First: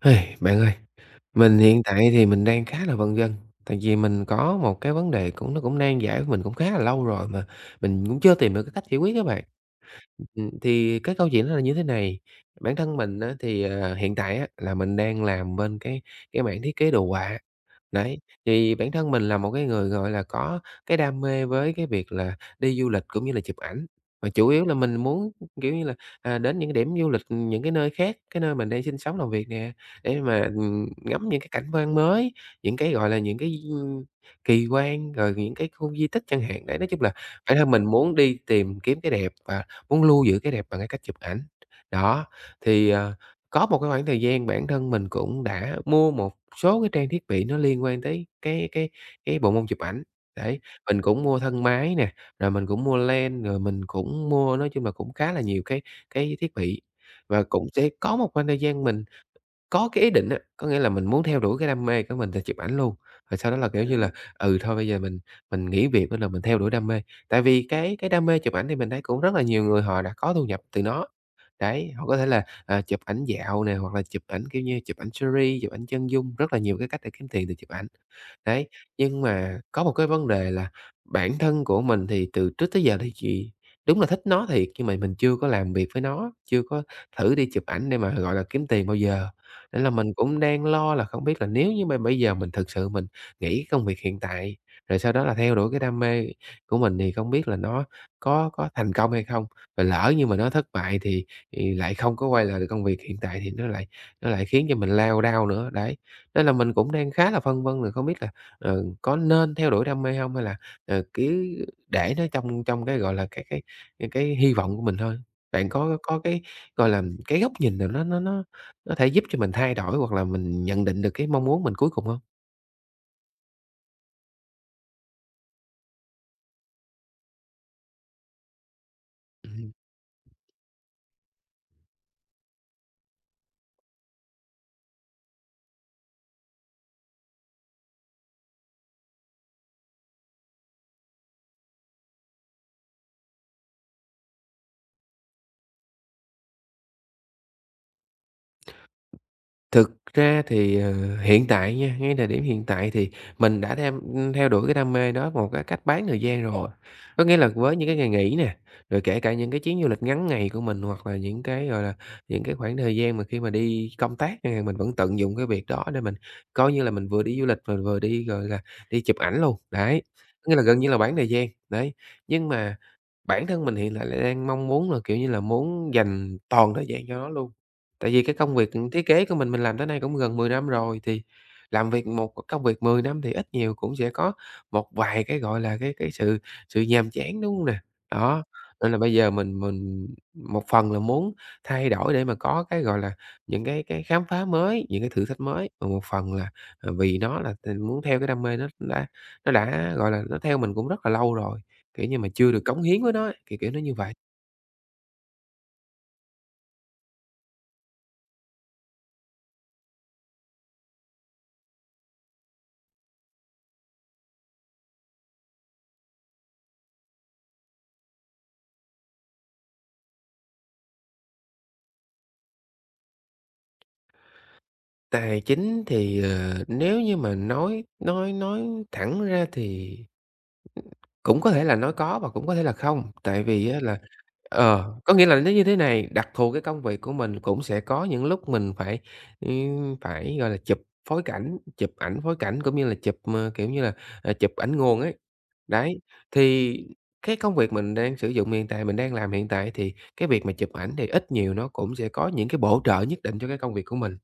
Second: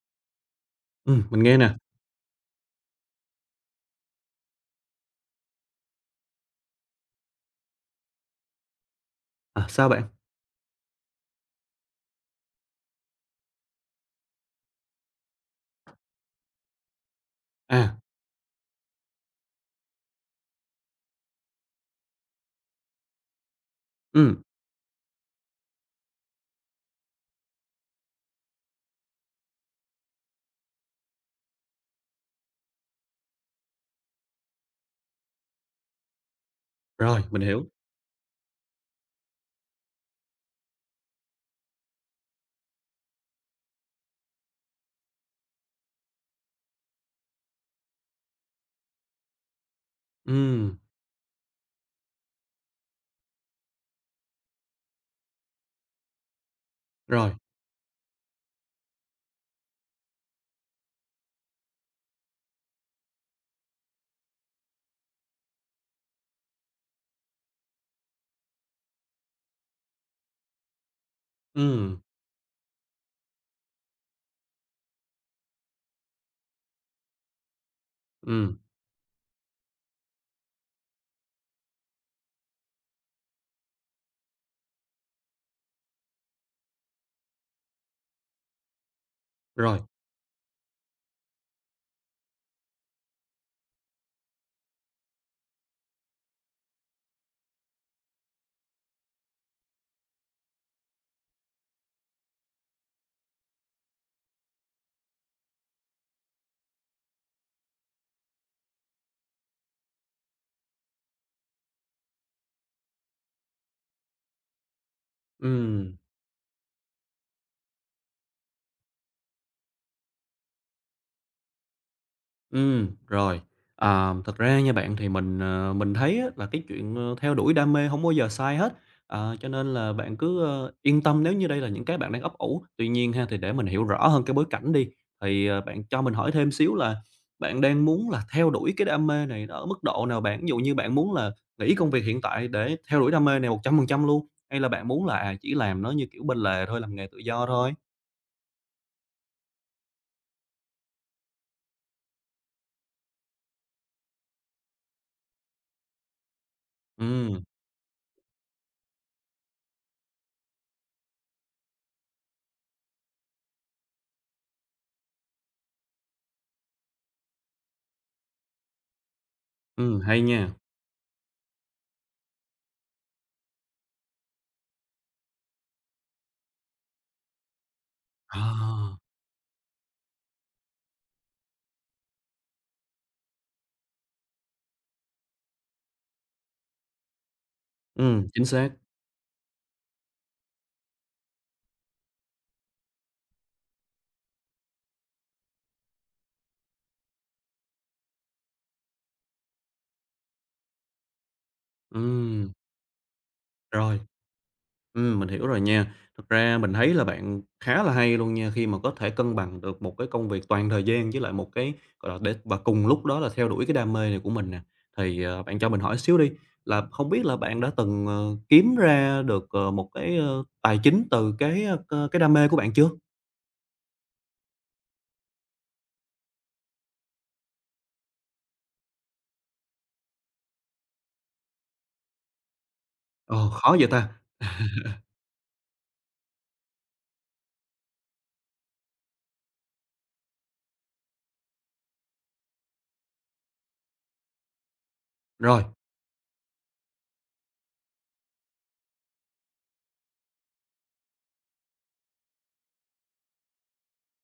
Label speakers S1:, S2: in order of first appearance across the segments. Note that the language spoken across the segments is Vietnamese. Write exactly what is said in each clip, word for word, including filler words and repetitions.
S1: Hey, bạn ơi,
S2: Ừm, mình nghe
S1: mình
S2: nè.
S1: hiện tại thì mình đang khá là vân vân, tại vì mình có một cái vấn đề cũng nó cũng nan giải với mình cũng khá là lâu rồi mà mình cũng chưa tìm được cái cách giải quyết các bạn.
S2: À, sao bạn?
S1: Ừm, thì cái câu chuyện nó là như thế này, bản thân mình á, thì, ờ, hiện tại á, là mình đang làm bên cái cái mảng thiết kế đồ họa.
S2: À,
S1: Đấy, thì bản thân mình là một cái người, gọi là, có cái đam mê với cái việc là đi du lịch cũng như là chụp ảnh, mà
S2: ừm,
S1: chủ yếu là mình muốn, kiểu như là, à, đến những cái điểm du lịch, những cái nơi khác, cái nơi mình đang sinh sống, làm việc nè, để mà, ừm, ngắm những cái cảnh quan mới, những cái, gọi là, những cái, ưm, kỳ quan, rồi những cái khu di tích chẳng hạn. Đấy, nói chung là
S2: rồi, mình
S1: bản
S2: hiểu.
S1: thân mình muốn đi tìm kiếm cái đẹp và muốn lưu giữ cái đẹp bằng cái cách chụp ảnh. Đó, thì, ờ có một cái khoảng thời gian bản thân mình cũng đã mua một số cái trang thiết bị nó liên quan tới cái cái cái bộ môn chụp ảnh. Đấy,
S2: Ừm,
S1: mình cũng mua thân máy nè, rồi mình cũng mua lens, rồi mình cũng mua nói chung là cũng khá là nhiều cái cái thiết bị.
S2: rồi,
S1: Và cũng sẽ có một khoảng thời gian mình có cái ý định á, có nghĩa là mình muốn theo đuổi cái đam mê của mình là chụp ảnh luôn, rồi sau đó là, kiểu như là, ừ, thôi bây giờ mình mình nghỉ việc nên là mình theo đuổi đam mê. Tại vì cái cái đam mê chụp ảnh thì mình thấy cũng rất là nhiều người họ đã có thu nhập từ nó. Đấy,
S2: ừm,
S1: họ có thể là, à, chụp ảnh dạo nè, hoặc là chụp ảnh, kiểu như, chụp ảnh series, chụp ảnh chân dung, rất là nhiều cái cách để kiếm tiền từ chụp ảnh.
S2: ừm,
S1: Đấy, nhưng mà có một cái vấn đề là bản thân của mình thì từ trước tới giờ thì chị đúng là thích nó thiệt, nhưng mà mình chưa có làm việc với nó, chưa có thử đi chụp ảnh để mà, gọi là, kiếm tiền bao giờ.
S2: rồi,
S1: Nên là mình cũng đang lo là không biết là nếu như mà bây giờ mình thực sự mình nghỉ công việc hiện tại, rồi sau đó là theo đuổi cái đam mê của mình thì không biết là nó có có thành công hay không? Và lỡ như mà nó thất bại thì thì lại không có quay lại được công việc hiện tại thì nó lại nó lại khiến cho mình lao đao nữa, đấy. Nên là mình cũng đang khá là phân vân rồi không biết là, ờ, có nên theo đuổi đam mê không hay là, ờ, cứ để nó trong trong cái, gọi là, cái cái, ơ, cái hy vọng của mình thôi. Bạn
S2: ừm.
S1: có có cái, gọi là, cái góc nhìn nào nó nó nó nó thể giúp cho mình thay đổi hoặc là mình nhận định được cái mong muốn mình cuối cùng không?
S2: Ừm, rồi. À, thật ra nha bạn thì mình, ờ, mình thấy á là cái chuyện, ờ, theo đuổi đam mê không bao giờ sai hết, à, cho
S1: Ừm.
S2: nên là bạn cứ, ơ, yên tâm nếu như đây là những cái bạn đang ấp ủ. Tuy nhiên ha, thì để mình hiểu rõ hơn cái bối cảnh đi, thì, ờ, bạn cho mình hỏi thêm xíu là bạn đang muốn là theo đuổi cái đam mê này nó ở mức độ nào bạn? Ví dụ như bạn muốn là nghỉ công việc hiện tại để theo đuổi đam mê này một trăm phần trăm luôn, hay là bạn muốn là, à, chỉ làm nó như kiểu bên lề thôi, làm nghề tự do thôi?
S1: Thực ra thì, ờ, hiện tại nha, ngay thời điểm hiện tại thì mình đã tham theo đuổi cái đam mê đó một cái cách bán thời gian rồi. Có nghĩa
S2: Ừm,
S1: là với những cái ngày nghỉ nè, rồi kể cả những cái chuyến du lịch ngắn ngày của mình hoặc là những cái, gọi là, những cái khoảng thời gian mà khi mà đi công tác chẳng mình vẫn tận dụng cái việc đó để mình coi như là mình vừa đi du lịch, mình vừa đi, gọi là, đi chụp ảnh luôn,
S2: ừm,
S1: đấy.
S2: hay nha.
S1: Có nghĩa là gần như là bán thời gian, đấy. Nhưng mà Bản thân mình hiện tại là đang mong muốn là, kiểu như là, muốn dành toàn thời gian cho nó luôn. Tại vì cái công việc,
S2: À,
S1: thiết kế của mình mình làm tới nay cũng gần mười năm rồi, thì làm việc một công việc mười năm thì ít nhiều cũng sẽ có một vài cái, gọi là, cái cái sự sự nhàm chán, đúng hông nè?
S2: ừm, chính
S1: Đó,
S2: xác.
S1: nên là bây giờ mình mình một phần là muốn thay đổi để mà có cái, gọi là, những cái cái khám phá mới, những cái thử thách mới, và một phần là, ờ, vì nó là t muốn theo cái đam mê nó đã nó đã, gọi là, nó theo mình cũng rất là lâu rồi. Kiểu như mà
S2: Ừm.
S1: chưa được cống hiến với nó ấy, kiểu, kiểu nó như
S2: Rồi,
S1: vậy.
S2: ừm, mình hiểu rồi nha. Thực ra mình thấy là bạn khá là hay luôn nha, khi mà có thể cân bằng được một cái công việc toàn thời gian với lại một cái, gọi là, để và cùng lúc đó là theo đuổi cái đam mê này của mình nè. Thì, ờ, bạn cho mình hỏi xíu đi, là không biết là bạn đã từng, ờ, kiếm ra được, ờ, một cái, ơ, tài chính từ cái, ơ, cái đam mê của bạn chưa?
S1: Tài chính thì, ờ, nếu như mà nói nói nói thẳng ra thì Cũng có thể là nói có và cũng có thể là không, tại
S2: Ồ,
S1: vì
S2: khó
S1: á
S2: vậy
S1: là
S2: ta?
S1: ờ, có nghĩa là nó như thế này, đặc thù cái công việc của mình cũng sẽ có những lúc mình phải, ừm, phải, gọi là, chụp phối cảnh, chụp ảnh phối cảnh cũng như là chụp, ờ, kiểu như là, ờ, chụp ảnh nguồn ấy.
S2: Rồi,
S1: Đấy, thì cái công việc mình đang sử dụng hiện tại, mình đang làm hiện tại thì cái việc mà chụp ảnh thì ít nhiều nó cũng sẽ có những cái bổ trợ nhất định cho cái công việc của mình.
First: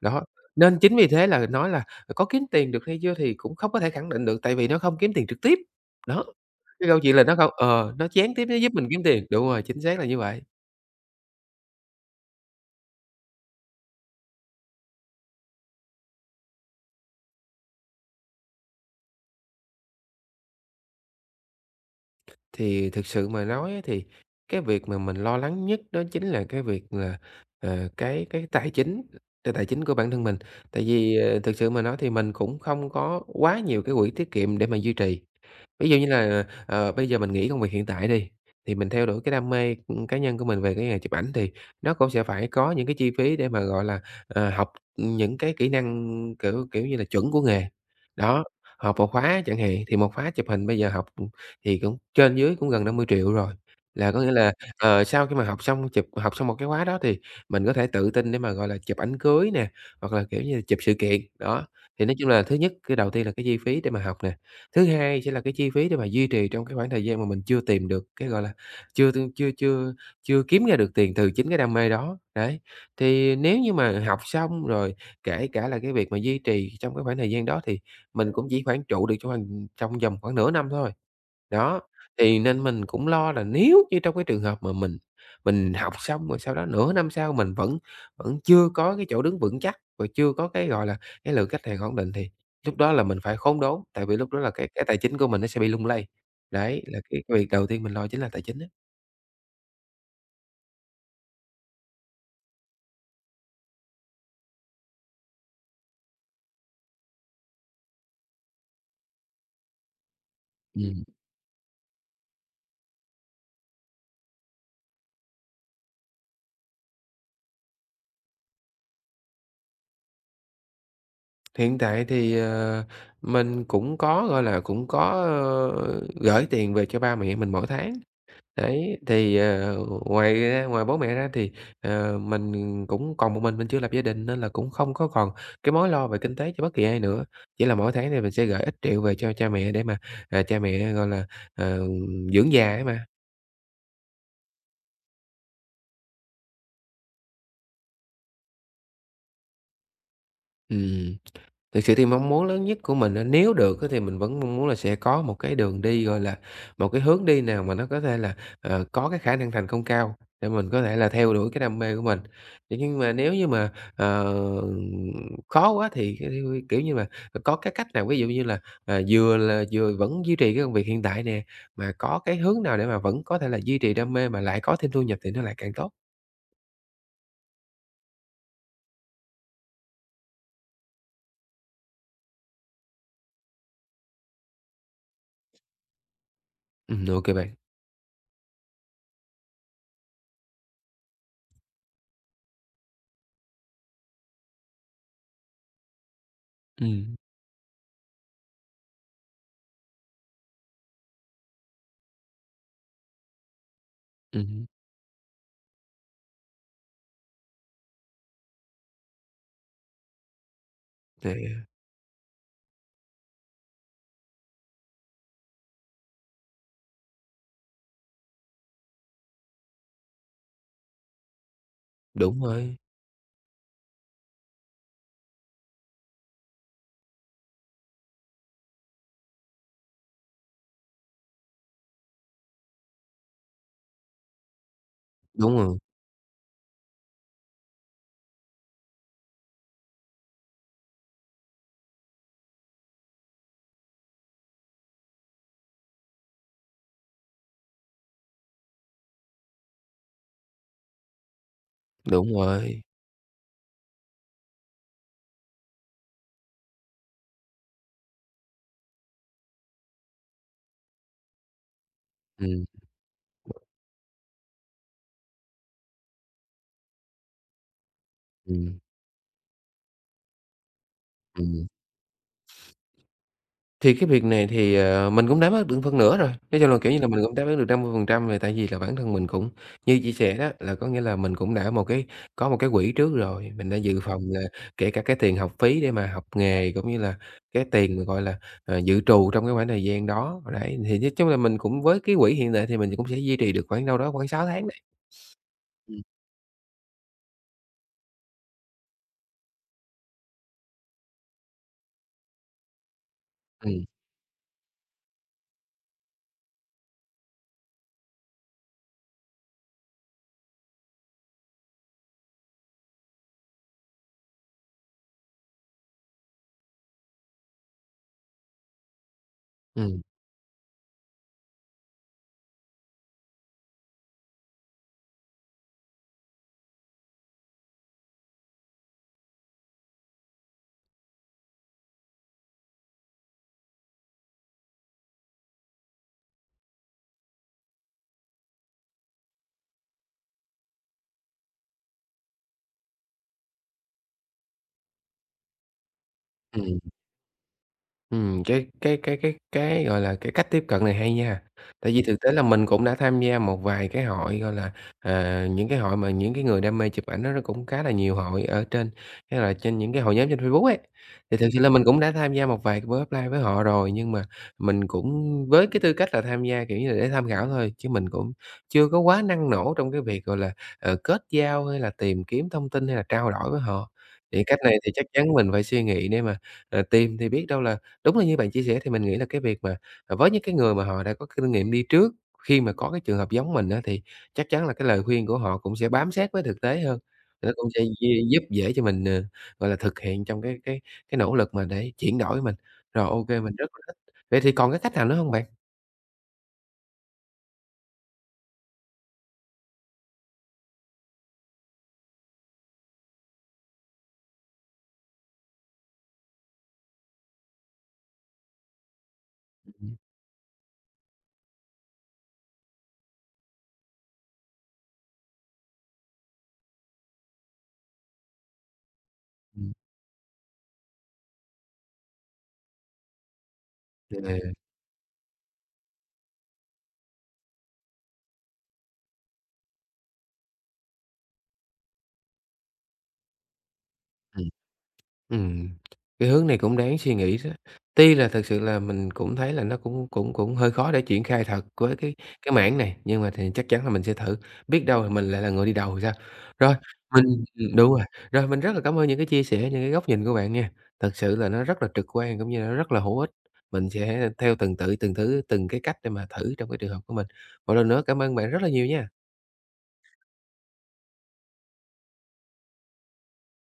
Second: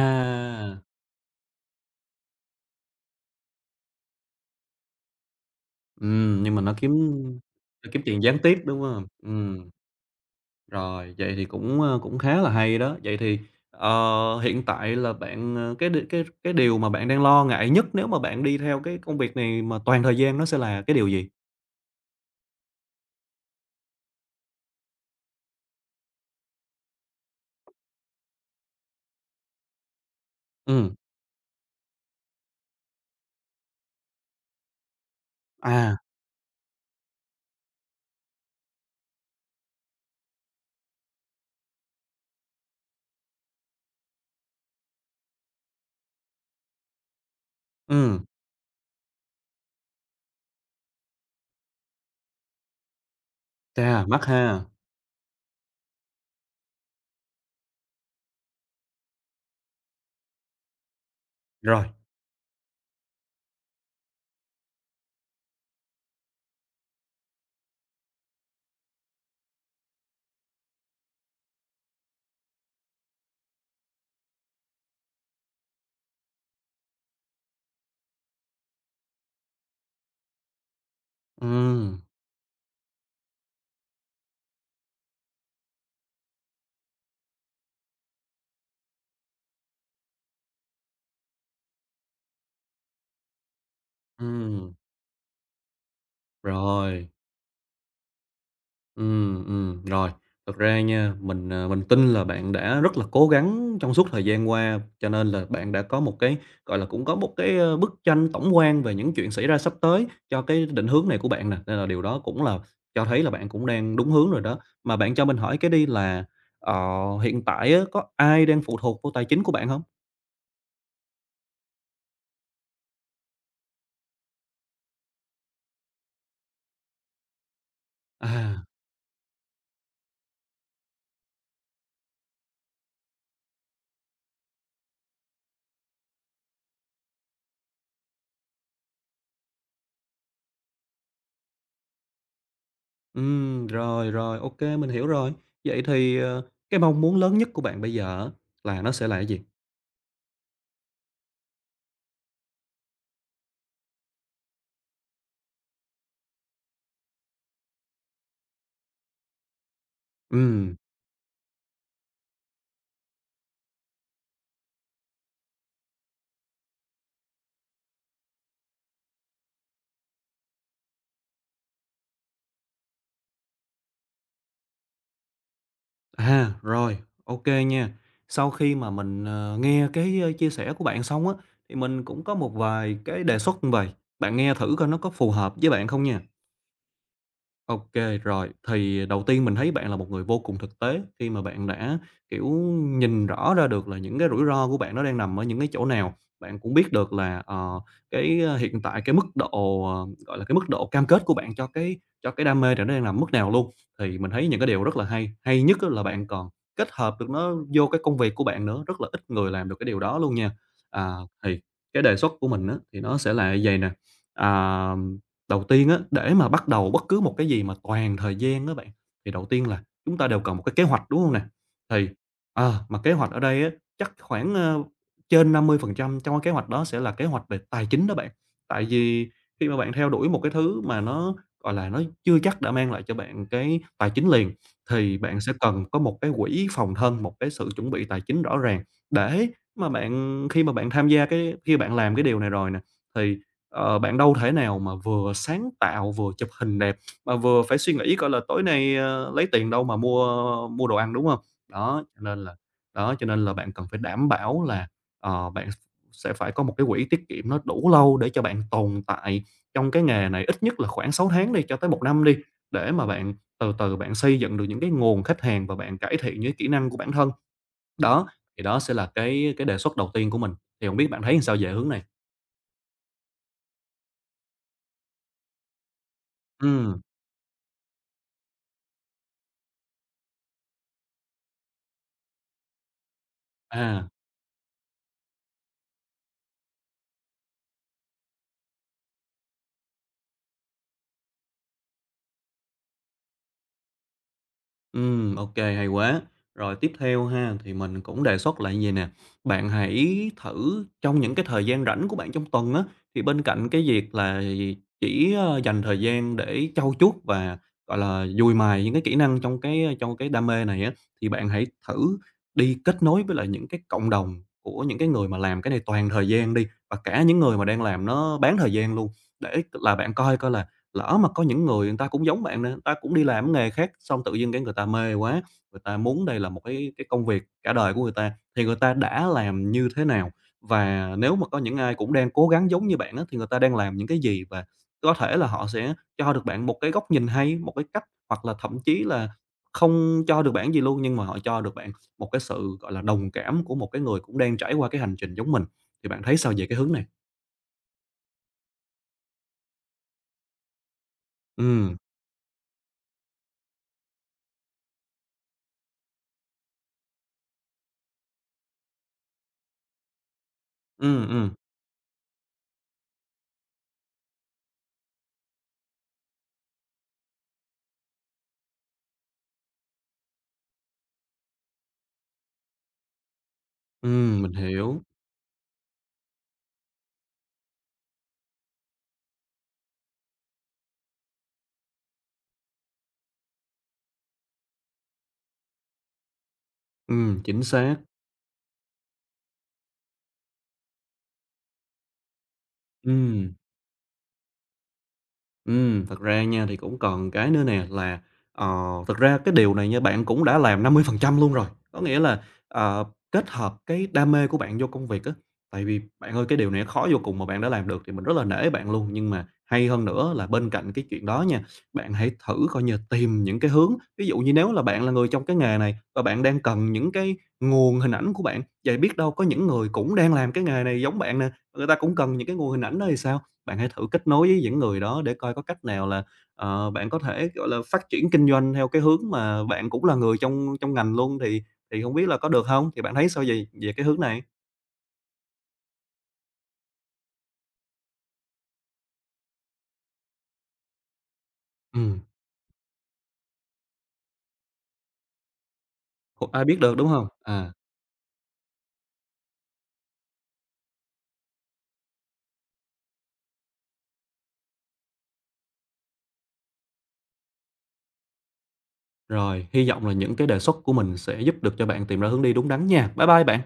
S1: Đó, nên chính vì thế là nói là có kiếm tiền được hay chưa thì cũng không có thể khẳng định được, tại vì nó không kiếm tiền trực tiếp, đó.
S2: ừm, nhưng mà nó
S1: Cái
S2: kiếm
S1: câu chuyện là nó không
S2: nó
S1: ờ,
S2: kiếm
S1: nó
S2: tiền
S1: gián
S2: gián
S1: tiếp nó
S2: tiếp,
S1: giúp
S2: đúng
S1: mình kiếm
S2: không?
S1: tiền, đúng rồi,
S2: Ừm.
S1: chính xác là như vậy.
S2: Rồi, vậy thì cũng, ơ, cũng khá là hay đó. Vậy thì, ờ, hiện tại là bạn, ờ, cái đ cái cái điều mà bạn đang lo ngại nhất nếu mà bạn đi theo cái công việc này mà toàn thời gian nó sẽ là cái điều gì?
S1: Thì thực sự mà nói á thì cái việc mà mình lo lắng nhất đó chính là cái việc là, ờ, cái cái tài chính, cái tài chính của bản thân mình. Tại
S2: Ừm,
S1: vì, ờ, thực sự mà nói thì mình cũng không có quá nhiều cái quỹ tiết kiệm để mà duy trì. Ví
S2: à,
S1: dụ như là, ờ, bây giờ mình nghỉ công việc hiện tại đi, thì mình theo đuổi cái đam mê, cá nhân của mình về cái nghề chụp ảnh thì nó cũng sẽ phải có những cái chi phí để mà, gọi là, ờ, học những cái kỹ năng, kiểu, kiểu như là, chuẩn của nghề.
S2: ừm,
S1: Đó, học một khóa chẳng hạn, thì một khóa chụp hình bây giờ học, thì cũng trên dưới cũng gần năm mươi triệu rồi.
S2: chà,
S1: Là có
S2: mắc
S1: nghĩa là,
S2: ha.
S1: ờ, sau khi mà học xong chụp học xong một cái khóa đó thì mình có thể tự tin để mà, gọi là, chụp ảnh cưới nè, hoặc là, kiểu như là, chụp sự kiện. Đó,
S2: Rồi,
S1: thì nói chung là thứ nhất, cái đầu tiên là cái chi phí để mà học nè. Thứ hai sẽ là cái chi phí để mà duy trì trong cái khoảng thời gian mà mình chưa tìm được cái, gọi là, chưa tương chưa chưa chưa kiếm ra được tiền từ chính cái đam mê đó, đấy. Thì nếu như mà học xong rồi, kể cả là cái việc mà duy trì trong cái khoảng thời gian đó thì mình cũng chỉ khoảng trụ được trong khoảng trong vòng khoảng nửa năm thôi. Đó,
S2: ừm,
S1: thì nên mình cũng lo là nếu như trong cái trường hợp mà mình mình học xong rồi sau đó nửa năm sau mình vẫn vẫn chưa có cái chỗ đứng vững chắc và chưa có cái, gọi là, cái lượng khách hàng ổn định thì lúc đó là mình phải khốn đốn, tại vì lúc đó là cái
S2: ừm,
S1: cái tài chính của mình nó sẽ bị lung lay. Đấy, là
S2: rồi.
S1: cái cái việc đầu tiên mình lo chính là tài chính á.
S2: Ừm, ừm, rồi. Thật ra nha, mình, ờ, mình tin là bạn đã rất là cố gắng trong suốt thời gian qua, cho nên là bạn đã có một cái, gọi là, cũng có một cái, ơ, bức tranh tổng quan về những chuyện xảy ra sắp tới cho cái định
S1: Ừm,
S2: hướng này của bạn nè, nên là điều đó cũng là cho thấy là bạn cũng đang đúng hướng rồi đó. Mà bạn cho mình hỏi cái đi là, ờ, hiện tại á, có ai đang phụ thuộc vô tài chính của bạn hông?
S1: hiện tại thì, ờ, mình cũng có, gọi là, cũng có, ơ, gởi tiền về cho ba mẹ mình mỗi tháng.
S2: À,
S1: Đấy, thì, ờ, ngoài ra ngoài bố mẹ ra thì, ờ, mình cũng còn một mình mình chưa lập gia đình nên là cũng không có còn cái mối lo về kinh tế cho bất kỳ ai nữa. Chỉ là mỗi tháng thì mình sẽ gửi ít triệu về cho cha mẹ để mà, à, cha mẹ, gọi là, ờ, dưỡng già ấy mà.
S2: ừm, rồi, rồi, ô kê, mình hiểu rồi. Vậy thì, ờ, cái mong muốn lớn nhất của bạn bây giờ á là nó sẽ là cái gì?
S1: Ừm. Thực sự thì mong muốn lớn nhất của mình á, nếu được á thì mình vẫn mong muốn là sẽ có một cái đường đi, gọi là, một cái hướng đi nào mà nó có thể là, ờ, có cái khả năng thành công cao để mình
S2: Ừm.
S1: có thể là theo đuổi cái đam mê của mình. Vậy nhưng mà nếu như mà, ờ, khó quá thì, kiểu kiểu như là, có cái cách nào ví dụ như là, à, vừa là vừa vẫn duy trì cái công việc hiện tại nè, mà có cái hướng nào để mà vẫn có thể là duy trì đam mê mà lại có thêm thu nhập thì nó lại càng tốt.
S2: À, rồi, ok nha. Sau khi mà mình, ờ, nghe cái, ơ, chia sẻ của bạn xong á, thì mình cũng có một vài cái đề xuất như vầy, bạn nghe thử coi nó có phù hợp với bạn không nha.
S1: Ừm, ô kê bạn.
S2: OK, rồi. Thì đầu tiên mình thấy bạn là một người vô cùng thực tế khi mà bạn đã, kiểu, nhìn rõ ra được là những cái rủi ro của bạn nó đang nằm ở những cái chỗ nào. Bạn cũng biết được
S1: Ừm,
S2: là, ờ, cái, ơ, hiện tại cái mức độ, ờ, gọi là, cái mức độ cam kết của bạn cho cái cho cái đam mê đó nó đang nằm mức nào luôn. Thì mình thấy những cái
S1: ừm
S2: điều rất là hay. Hay nhất á là bạn còn kết hợp được nó vô cái công việc của bạn nữa, rất là ít người làm được cái điều đó luôn nha. À,
S1: thì
S2: thì cái đề xuất của mình á, thì nó sẽ là vầy nè. à Đầu tiên á, để mà bắt đầu bất cứ một cái gì mà toàn thời gian đó bạn, thì đầu tiên là chúng ta đều cần một cái kế hoạch, đúng không nè? Thì,
S1: đúng
S2: ờ,
S1: rồi,
S2: mà kế hoạch ở đây á, chắc khoảng, ơ, trên năm mươi phần trăm trong cái kế hoạch đó sẽ là kế hoạch về tài chính đó bạn. Tại vì khi mà bạn theo đuổi một cái thứ mà nó, gọi là, nó chưa chắc đã mang lại cho bạn cái tài chính liền, thì bạn sẽ
S1: đúng rồi,
S2: cần có một cái quỹ phòng thân, một cái sự chuẩn bị tài chính rõ ràng để mà bạn khi mà bạn tham gia cái khi bạn làm cái điều này rồi nè, thì Ờ, bạn đâu thể nào mà vừa sáng tạo, vừa chụp hình đẹp, mà vừa phải suy nghĩ coi là tối nay, ơ, lấy tiền đâu mà mua mua đồ ăn, đúng không? Đó, cho
S1: đúng
S2: nên là
S1: rồi.
S2: đó, cho nên là bạn cần phải đảm bảo là, ờ, bạn sẽ phải có một cái quỹ tiết kiệm nó đủ lâu để cho bạn tồn tại trong cái nghề này ít nhất là khoảng sáu tháng đi, cho tới một năm đi,
S1: Ừm,
S2: để mà bạn từ từ bạn xây dựng được những cái nguồn khách hàng và bạn cải thiện những kỹ năng của bản thân. Đó, thì
S1: ừm,
S2: đó sẽ là cái cái đề xuất đầu tiên của mình, thì không biết bạn thấy sao
S1: ừm.
S2: về hướng này?
S1: Thì cái việc này thì, ờ, mình cũng đã mất được phân nửa rồi, nói chung là, kiểu như
S2: Ừm,
S1: là, mình cũng đã bớt được năm mươi phần trăm rồi, tại vì là bản thân mình cũng như chia sẻ đó, là có nghĩa là mình cũng đã một cái có một cái quỹ trước rồi, mình đã dự
S2: à.
S1: phòng là kể cả cái tiền học phí để mà học nghề, cũng như là cái tiền mà, gọi là, ờ, dự trù trong cái khoảng thời gian đó. Đấy, thì nói chung là mình cũng với cái quỹ hiện tại thì mình cũng sẽ duy trì được khoảng đâu đó khoảng sáu tháng đấy.
S2: Ừm, ok hay
S1: Ừm,
S2: quá. Rồi tiếp theo ha, thì mình cũng đề xuất lại gì nè, bạn hãy thử trong những cái thời gian rảnh của bạn trong tuần á, thì bên cạnh cái
S1: ừm,
S2: việc là chỉ, ơ, dành thời gian để trau chuốt và, gọi là, dùi mài những cái kỹ năng trong cái trong cái đam mê này á, thì bạn hãy thử đi kết nối với lại những cái cộng đồng của những cái người mà làm cái này toàn thời gian đi, và cả những người mà đang làm nó bán thời gian luôn, để là
S1: ừm,
S2: bạn coi coi là lỡ mà có những người người ta cũng giống bạn nè, người ta cũng đi làm cái nghề khác, xong tự dưng cái người ta mê quá, người ta muốn đây là một cái cái công việc cả đời của người ta, thì người ta đã làm như thế nào? Và nếu mà có những ai cũng đang cố gắng giống như bạn á, thì người ta đang làm những cái gì? Và có thể là họ sẽ cho được bạn một cái góc nhìn hay, một cái cách, hoặc là thậm chí là không cho được bạn gì luôn, nhưng mà họ cho được bạn một cái sự, gọi là, đồng cảm của một cái người cũng đang trải qua cái hành trình giống mình. Thì bạn thấy sao về cái
S1: ừm.
S2: hướng này?
S1: Ừm, cái cái cái cái cái, gọi là, cái cách tiếp cận này hay nha. Tại
S2: Ừ,
S1: vì thực tế là mình cũng đã tham gia một vài cái hội, gọi là, à, những cái hội mà những cái người đam mê chụp ảnh đó nó cũng khá là nhiều hội ở trên hay là trên những cái hội nhóm trên Facebook ấy.
S2: ừ,
S1: Thì
S2: ừ,
S1: thực sự là mình cũng đã tham gia một vài cái buổi offline với họ rồi, nhưng mà mình cũng với cái tư cách là tham gia, kiểu như là, để tham khảo thôi, chứ mình cũng chưa có quá năng nổ trong cái việc, gọi là, ờ, kết giao hay là tìm kiếm thông tin hay là trao đổi với họ.
S2: ừm,
S1: Thì
S2: mình
S1: cách này thì
S2: hiểu.
S1: chắc chắn mình phải suy nghĩ để mà, ờ, tìm thì biết đâu là đúng. Là như bạn chia sẻ thì mình nghĩ là cái việc mà, à, với những cái người mà họ đã có kinh nghiệm đi trước, khi mà có cái trường hợp giống mình á, thì chắc chắn là cái lời khuyên của họ cũng sẽ bám sát với thực tế hơn,
S2: Ừm,
S1: thì nó
S2: chính
S1: cũng sẽ
S2: xác.
S1: gi giúp dễ cho mình, ờ, gọi là, thực hiện trong cái cái cái nỗ lực mà để chuyển đổi mình. Rồi, ok
S2: Ừm,
S1: mình rất là thích. Vậy thì còn cái cách nào nữa không bạn?
S2: ừm, thật ra nha thì cũng còn cái nữa nè là, ờ, thực ra cái điều này nha bạn cũng đã làm năm mươi phần trăm luôn rồi. Có nghĩa là, ờ, kết hợp cái đam mê của bạn vô công việc á. Tại vì bạn ơi, cái điều này khó vô cùng mà bạn đã làm được thì mình rất là nể bạn luôn. Nhưng mà hay
S1: Ừm,
S2: hơn nữa là bên cạnh cái chuyện đó nha, bạn hãy thử coi như tìm những cái hướng, ví dụ như nếu là bạn là người trong cái nghề này và bạn đang cần những cái nguồn hình ảnh của bạn, vậy biết đâu có những người cũng đang làm cái nghề này giống bạn nè, người ta cũng cần những cái nguồn hình ảnh đó thì sao? Bạn hãy thử kết nối
S1: ừm,
S2: với những người đó để coi có cách nào là, ờ, bạn có thể, gọi là, phát triển kinh doanh theo cái hướng mà bạn cũng là người trong trong ngành luôn, thì thì không biết là có được không? Thì bạn thấy sao về về cái hướng
S1: à.
S2: này?
S1: Ừm, cái hướng này cũng đáng suy nghĩ đó. Tuy là thực sự là mình cũng thấy là nó cũng cũng cũng hơi khó để triển khai thật với cái
S2: Ừm,
S1: cái mảng này, nhưng mà thì chắc chắn là mình sẽ thử, biết đâu thì mình lại là người đi đầu thì sao.
S2: cũng ai
S1: Rồi,
S2: biết được, đúng không?
S1: mình
S2: À,
S1: ừm, đúng rồi, rồi mình rất là cảm ơn những cái chia sẻ, những cái góc nhìn của bạn nha. Thật sự là nó rất là trực quan cũng như là nó rất là hữu ích. Mình sẽ theo từng tự, từng thứ, từng cái cách để mà thử trong cái trường hợp của mình. Một lần nữa cảm ơn bạn rất là nhiều nha.
S2: rồi, hy vọng là những cái đề xuất của mình sẽ giúp được cho bạn tìm ra hướng đi đúng đắn nha. Bye bye bạn.